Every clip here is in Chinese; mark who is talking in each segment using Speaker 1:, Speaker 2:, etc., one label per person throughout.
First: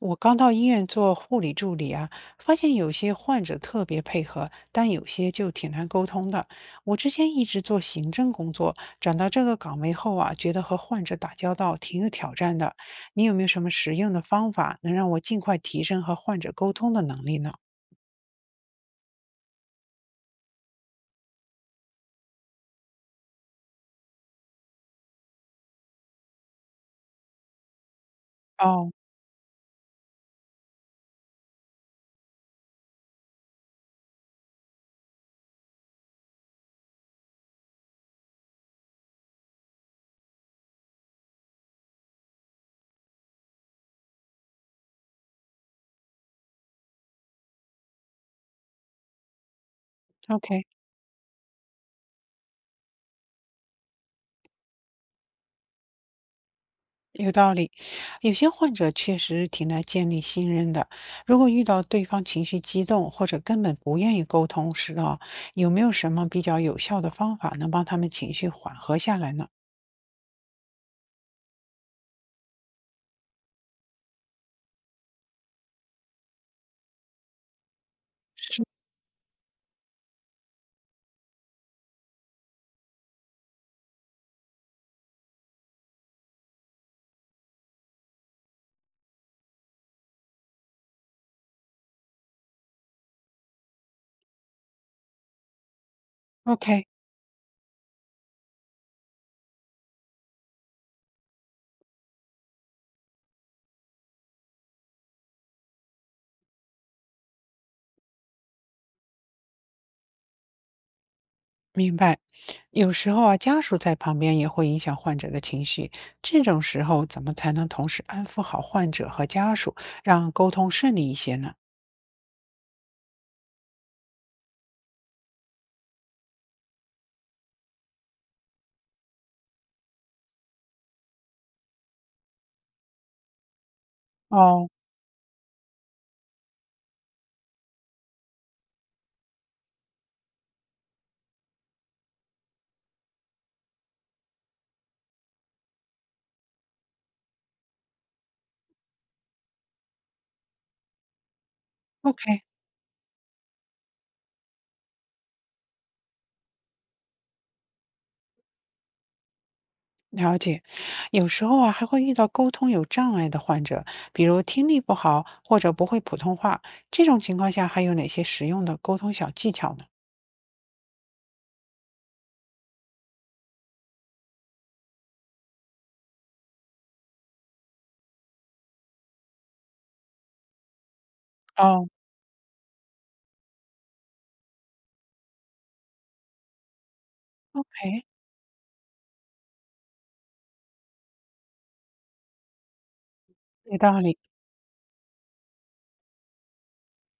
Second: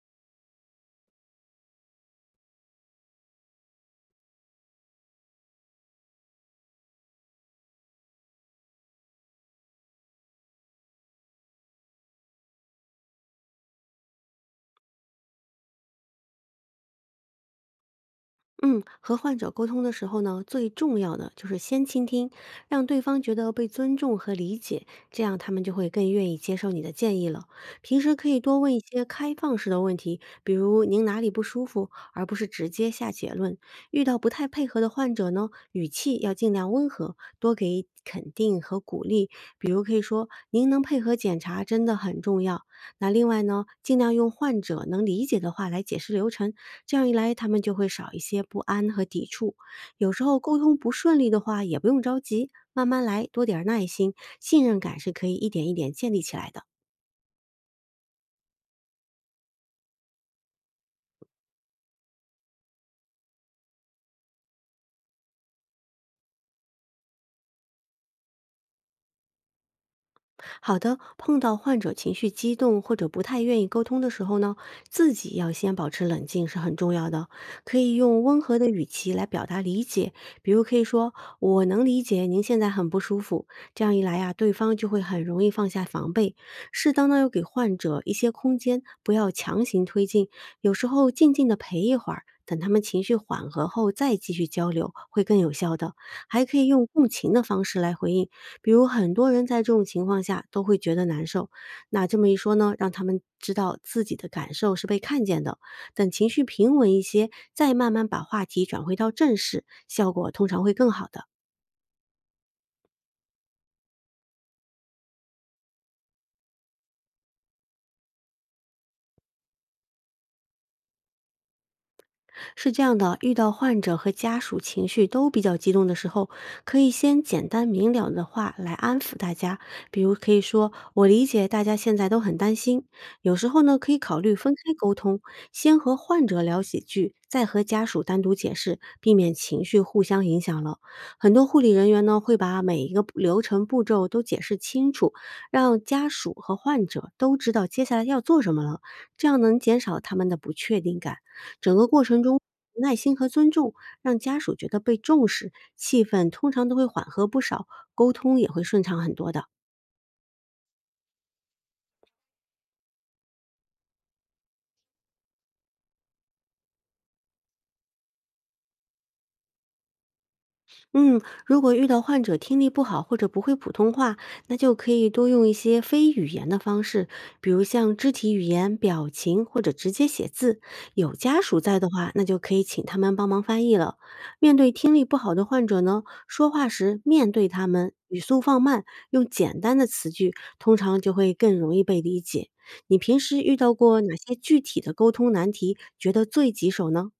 Speaker 1: 我刚到医院做护理助理啊，发现有些患者特别配合，但有些就挺难沟通的。我之前一直做行政工作，转到这个岗位后啊，觉得和患者打交道挺有挑战的。你有没有什么实用的方法，能让我尽快提升和患者沟通的能力呢？
Speaker 2: 嗯，和患者沟通的时候呢，最重要的就是先倾听，让对方觉得被尊重和理解，这样他们就会更愿意接受你的建议了。平时可以多问一
Speaker 1: 哦
Speaker 2: 些开放式的问题，比如您哪里不舒服，而不是直接下结论。遇到不太配合的患者呢，语气要尽量温和，多给肯定和鼓励，比如可以说您能配合检查真的很重要。那另外呢，尽量用患者能理解的话来解释流程，这样一来他们就会少一些不安和抵触。有时候沟
Speaker 1: ，OK。
Speaker 2: 通不顺利的话，也不用着急，慢慢来，多点儿耐心，信任感是可以一点一点建立起来的。
Speaker 1: 有道理，有些患者确实挺难建立信任的。如果遇到对方情绪激动或者根本不愿意沟通时啊，有没有什么比较有效的方法能帮他们情绪缓和下来呢？
Speaker 2: 好的，碰到患者情绪激动或者不太愿意沟通的时候呢，自己要先保持冷静是很重要的。可以用温和
Speaker 1: 是
Speaker 2: 的语气来表达理解，比如可以说：“我能理解您现在很不舒服。”这样一来呀、对方就会很容易放下防备。适当的要给患者一些空间，不要强行推进，有时候静静的陪一会儿，等他们情绪缓和后再继续交流，会更有效的。还可以用
Speaker 1: ？OK，
Speaker 2: 共情的方式来回应。比如很多人在这种情况下都会觉得难受，那这么一说呢，让他们知道自己的感受是被看见的。等情绪平稳一些，再慢慢把话题转回到正事，效果通常会更好的。
Speaker 1: 明白。有时候啊，家属在旁边也会影响患者的情绪，这种时候怎么才能同时安抚好患者和家属，让沟通顺利一些呢？
Speaker 2: 是这样的，遇到患者和家属情绪都比较激动的时候，可以先简单明了的话来安抚大家，比如可以说：“我理解大家现在都很担心。”有时候呢，可以考虑分
Speaker 1: 哦
Speaker 2: 开沟通，先和患者聊几句，再和家属单独解释，避免情绪互相影响了。很多护理人员呢，会把每一个步流程步骤都解释清楚，让家属和患者都知道接下来要做什么了，这样能减少他们的不确定感。整个过程中，
Speaker 1: ，OK。
Speaker 2: 耐心和尊重让家属觉得被重视，气氛通常都会缓和不少，沟通也会顺畅很多的。
Speaker 1: 了解，有时候啊还会遇到沟通有障碍的患者，比如听力不好或者不会普通话。这种情况下，还有哪些实用的沟通小技巧呢？
Speaker 2: 嗯，如果遇到患者听力不好或者不会普通话，那就可以多用一些非语言的方式，比如像肢体语言、表情或者直接写字。有家属在的
Speaker 1: 哦，
Speaker 2: 话，那就可以请他们帮忙翻译了。面对听力不好的患者呢，说话时面对他们，
Speaker 1: 哎，
Speaker 2: 语速放慢，用简单的词句，通常就会更容易被理解。你平时遇到
Speaker 1: 有道
Speaker 2: 过哪
Speaker 1: 理。
Speaker 2: 些具体的沟通难题，觉得最棘手呢？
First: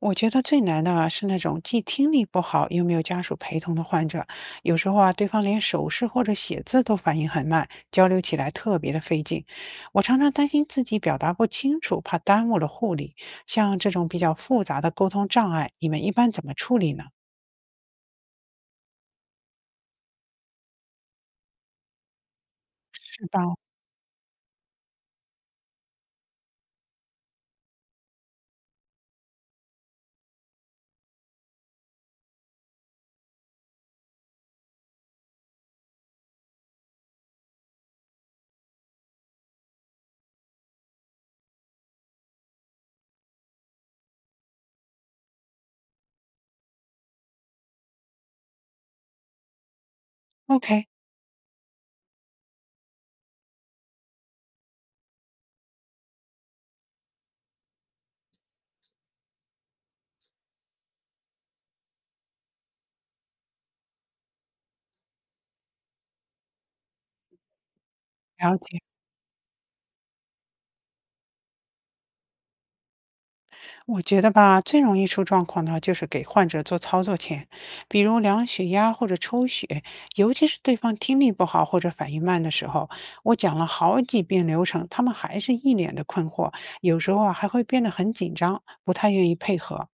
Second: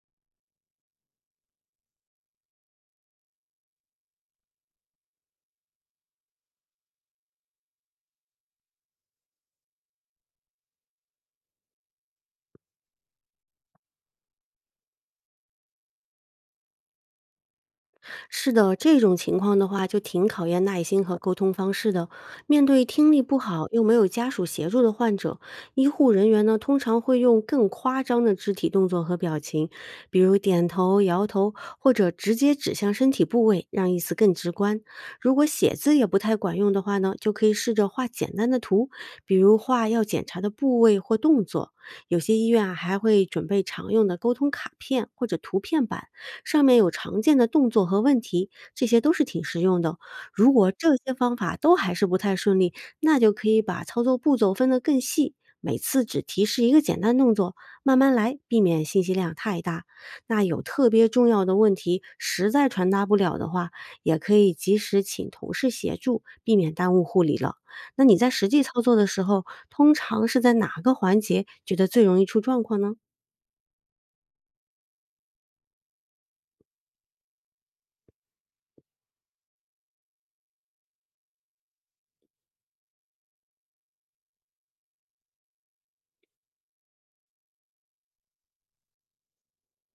Speaker 1: 我觉得最难的啊是那种既听力不好又没有家属陪同的患者，有时候啊对方连手势或者写字都反应很慢，交流起来特别的费劲。我常常担心自己表达不清楚，怕耽误了护理。像这种比较复杂的沟通障碍，你们一般怎么处理呢？
Speaker 2: 是的，这种情况的话，就挺考验耐心和沟通方式的。面对听力
Speaker 1: 是
Speaker 2: 不
Speaker 1: 吧？
Speaker 2: 好又没有家属协助的患者，医护人员呢通常会用更夸张的肢体动作和表情，比如点头、摇头，或者直接指向身体部位，让意思更直观。如果写字也不太管用的话呢，就可以试着画简单的图，比如画要检查的部位或动作。有些医院啊还会准备常用的沟通卡片或者图片板。上面有常见的动作和问题，这些都是挺实用的。如果
Speaker 1: OK，
Speaker 2: 这些方法都还是不太顺利，那就可以把操作步骤分得更细，每次只提示一个简单动作，慢慢来，避免信息量太大。那有特别重要的问题实在传达不了的话，也可以及时请同事协助，避免耽误护理了。那你在实
Speaker 1: 了
Speaker 2: 际
Speaker 1: 解。
Speaker 2: 操作的时候，通常是在哪个环节觉得最容易出状况呢？
Speaker 1: 我觉得吧，最容易出状况的就是给患者做操作前，比如量血压或者抽血，尤其是对方听力不好或者反应慢的时候，我讲了好几遍流程，他们还是一脸的困惑，有时候啊还会变得很紧张，不太愿意配合。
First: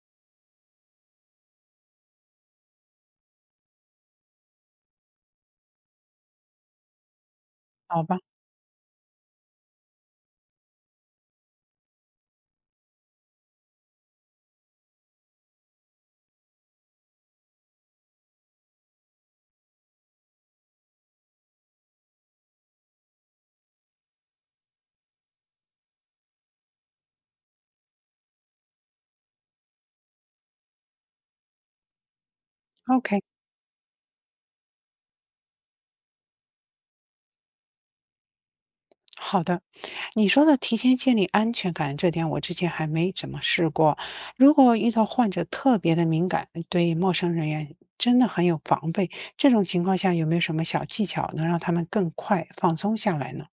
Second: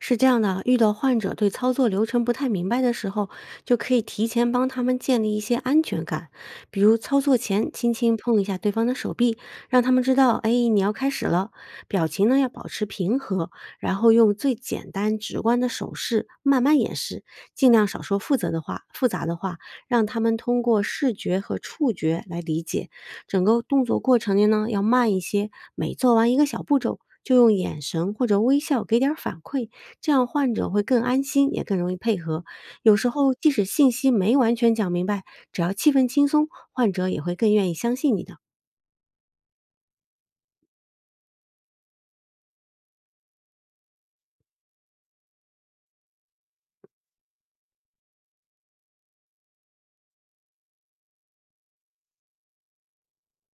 Speaker 2: 是这样的，遇到患者对操作流程不太明白的时候，就可以提前帮他们建立一些安全感，比如操作前轻
Speaker 1: 好
Speaker 2: 轻
Speaker 1: 吧
Speaker 2: 碰一下对方的手臂，让他们知道，哎，你要开始了。表情呢要保持平和，然后用最简单直观的手势慢慢演示，尽量少说复杂的话，复杂的话，让他们通过视觉和触觉来理解。整个动作过程呢要慢一些，每做完一个小步骤。就用眼神或者微笑给点儿反馈，这样患者会更安心，也更容易配合。有时
Speaker 1: ，OK。
Speaker 2: 候即使信息没完全讲明白，只要气氛轻松，患者也会更愿意相信你的。
Speaker 1: 好的，你说的提前建立安全感，这点我之前还没怎么试过。如果遇到患者特别的敏感，对陌生人员真的很有防备，这种情况下有没有什么小技巧能让他们更快放松下来呢？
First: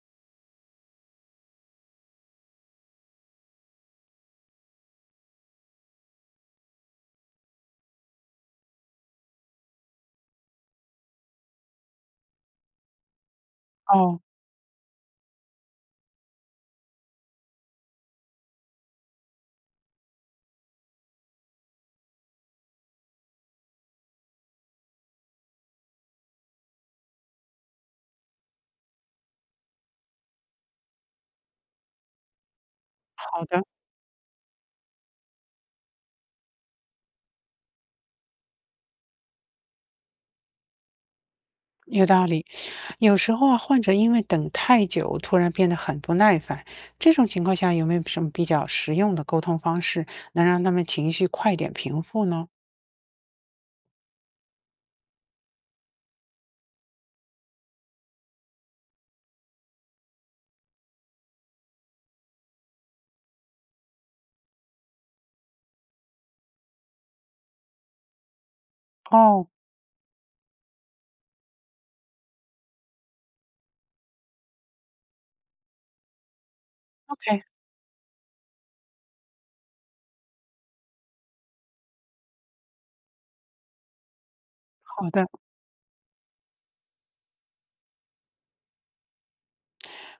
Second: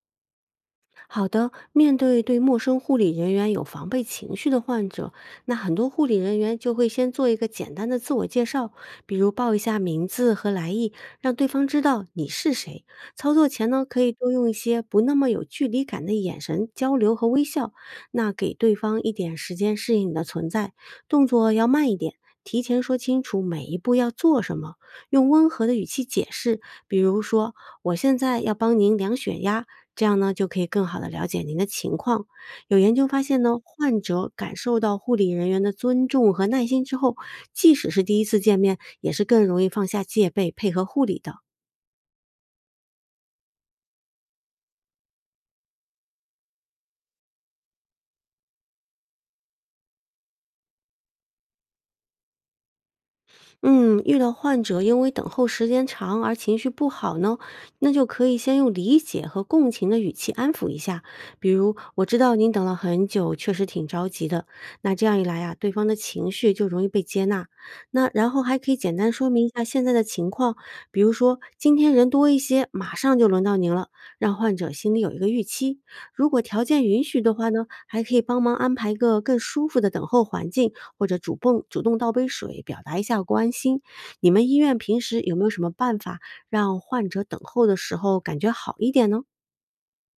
Speaker 2: 好的，面对对陌生护理人员有防备情绪的患者，那很多护理人员就会先做一个简单的自我介绍，比如报一下名字和来意，让对方知道你是谁。操作前呢，可以
Speaker 1: 哦，
Speaker 2: 多用一些不那么有距离感的眼神交流和微笑，那给对方一点时间适应你的存在，动作要慢一点。提前说清楚每一步要做什么，用温和的语气解释，比如说我现在要帮您量血压，这样呢，就可以更好的了解您的情况。有研究发现
Speaker 1: 好
Speaker 2: 呢，
Speaker 1: 的，
Speaker 2: 患者感受到护理人员的尊重和耐心之后，即使是第一次见面，也是更容易放下戒备，配合护理的。
Speaker 1: 有道理。有时候啊，患者因为等太久，突然变得很不耐烦，这种情况下有没有什么比较实用的沟通方式，能让他们情绪快点平复呢？
Speaker 2: 嗯，遇到患者因为等候时间长而情绪不好呢，那就可以先用理解和共情的语气安抚一下，比如我知道您等了很久，确实挺着急的。那这样一来呀、对方的情绪就容易被接纳。那然后还可以简单说明一
Speaker 1: 哦
Speaker 2: 下现在的情况，比如说今天人多一些，马上就轮到您了，让患者心里有一个预期。如果条件允许的
Speaker 1: ，OK，
Speaker 2: 话呢，还可以帮忙安排一个更舒服的等候环境。或者主动倒杯水，表达一下关心。你们医院平
Speaker 1: 好
Speaker 2: 时
Speaker 1: 的。
Speaker 2: 有没有什么办法让患者等候的时候感觉好一点呢？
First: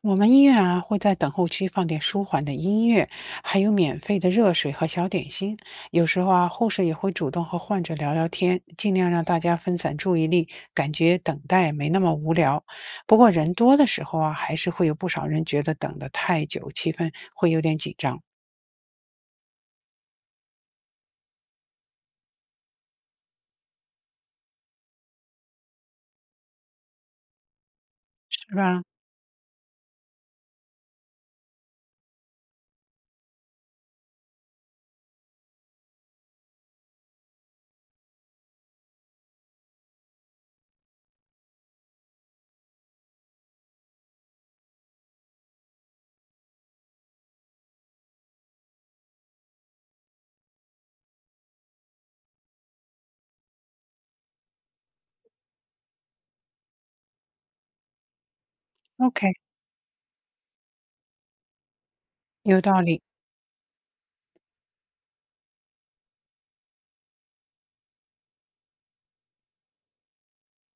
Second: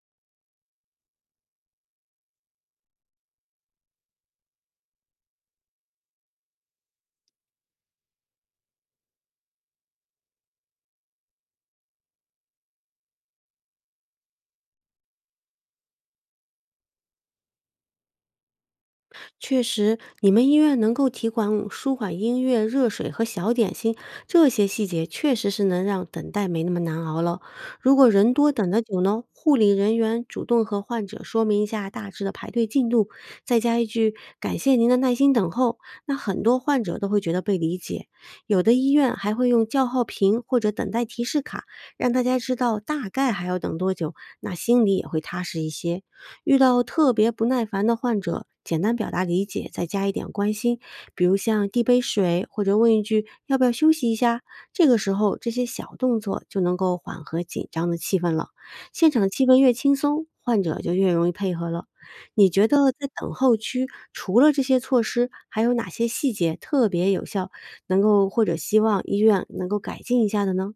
Speaker 1: 我们医院啊会在等候区放点舒缓的音乐，还有免费的热水和小点心。有时候啊，护士也会主动和患者聊聊天，尽量让大家分散注意力，感觉等待没那么无聊。不过人多的时候啊，还是会有不少人觉得等得太久，气氛会有点紧张，
Speaker 2: 确实，你们医院能够提供舒缓音乐、热水和小点心，这些细节确实是能让等待没那么难熬了。如果人多
Speaker 1: 是
Speaker 2: 等得
Speaker 1: 吧
Speaker 2: 久呢，护理人员主动和患者说明一下大致的排队进度，再加一句“感谢您的耐心等候”，那很多患者都会觉得被理解。有的医院还会用叫号屏或者等待提示卡，让大家知道大概还要等多久，那心里也会踏实一些。遇到特别不耐烦的患者，简单表达理解，再加一点关心，比如像递杯水，或者问一句“要不要休息一下”。这个时候，这些小动作就能够缓和紧张的气氛了。现场
Speaker 1: ？OK，
Speaker 2: 气氛越轻松，患者就越容易配合了。你
Speaker 1: 有
Speaker 2: 觉
Speaker 1: 道
Speaker 2: 得
Speaker 1: 理。
Speaker 2: 在等候区，除了这些措施，还有哪些细节特别有效，能够或者希望医院能够改进一下的呢？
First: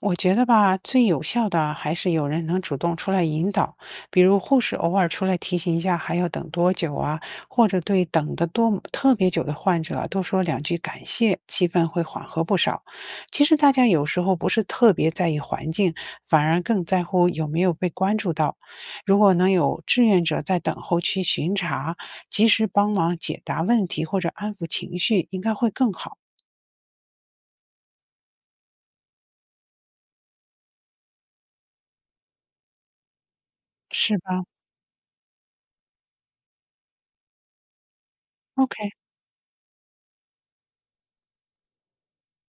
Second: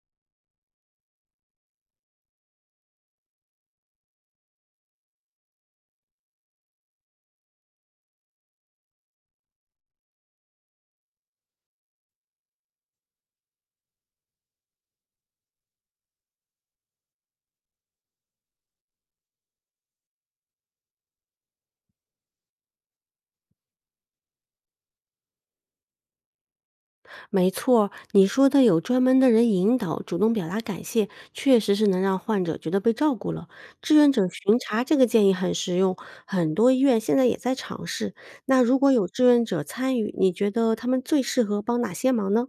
Speaker 1: 我觉得吧，最有效的还是有人能主动出来引导，比如护士偶尔出来提醒一下还要等多久啊，或者对等得多特别久的患者多说两句感谢，气氛会缓和不少。其实大家有时候不是特别在意环境，反而更在乎有没有被关注到。如果能有志愿者在等候区巡查，及时帮忙解答问题或者安抚情绪，应该会更好，
Speaker 2: 没错，你说的有专门的人引导，主动表达感谢，确实是能让患者觉得被照顾了。志愿
Speaker 1: 是
Speaker 2: 者
Speaker 1: 吧
Speaker 2: 巡查这个建议很实用，很多医院现在也在尝试。那如
Speaker 1: ？OK。
Speaker 2: 果有志愿者参与，你觉得他们最适合帮哪些忙呢？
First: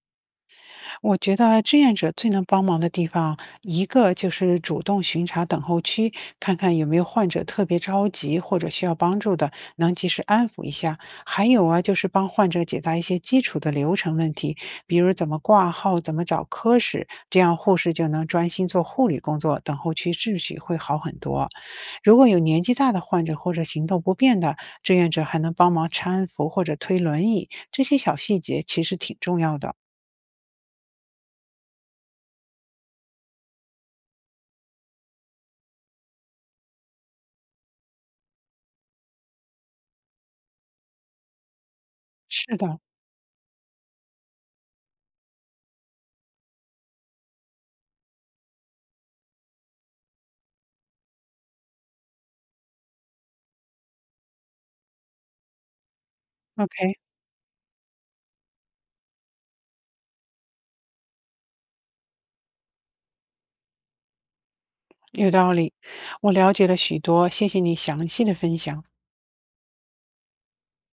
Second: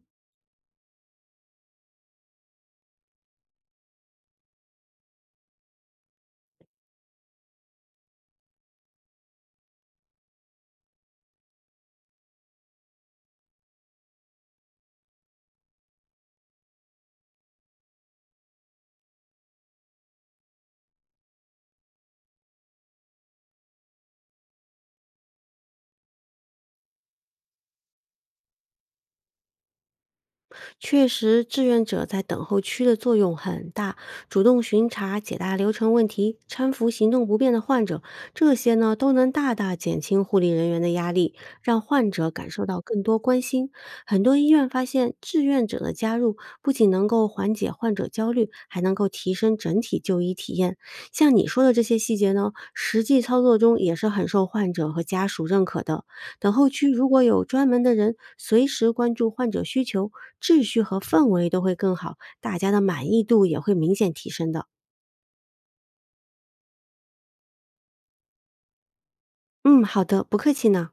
Speaker 1: 我觉得志愿者最能帮忙的地方，一个就是主动巡查等候区，看看有没有患者特别着急或者需要帮助的，能及时安抚一下。还有啊，就是帮患者解答一些基础的流程问题，比如怎么挂号、怎么找科室，这样护士就能专心做护理工作，等候区秩序会好很多。如果有年纪大的患者或者行动不便的，志愿者还能帮忙搀扶或者推轮椅，这些小细节其实挺重要的。
Speaker 2: 确实，志愿者在等候区的作用很大，主动巡查、解答流程问题、搀扶行动不便的患者，这些呢都能大大减轻护理人员的压力，让患者感
Speaker 1: 是
Speaker 2: 受
Speaker 1: 的，
Speaker 2: 到更多关心。很多医院发现，志愿者的加入不仅能够缓解患者焦虑，还能够提升整体就医体验。像你说的这些细节呢，实际操作中也是很受患者和家属认可的。等候区
Speaker 1: OK，
Speaker 2: 如果有专门的人随时关注患者需求，秩序和氛围都会更好，大家的满意度也会明显提升的。
Speaker 1: 有道理，我了解了许多，谢谢你详细的分享。
Speaker 2: 嗯，好的，不客气呢。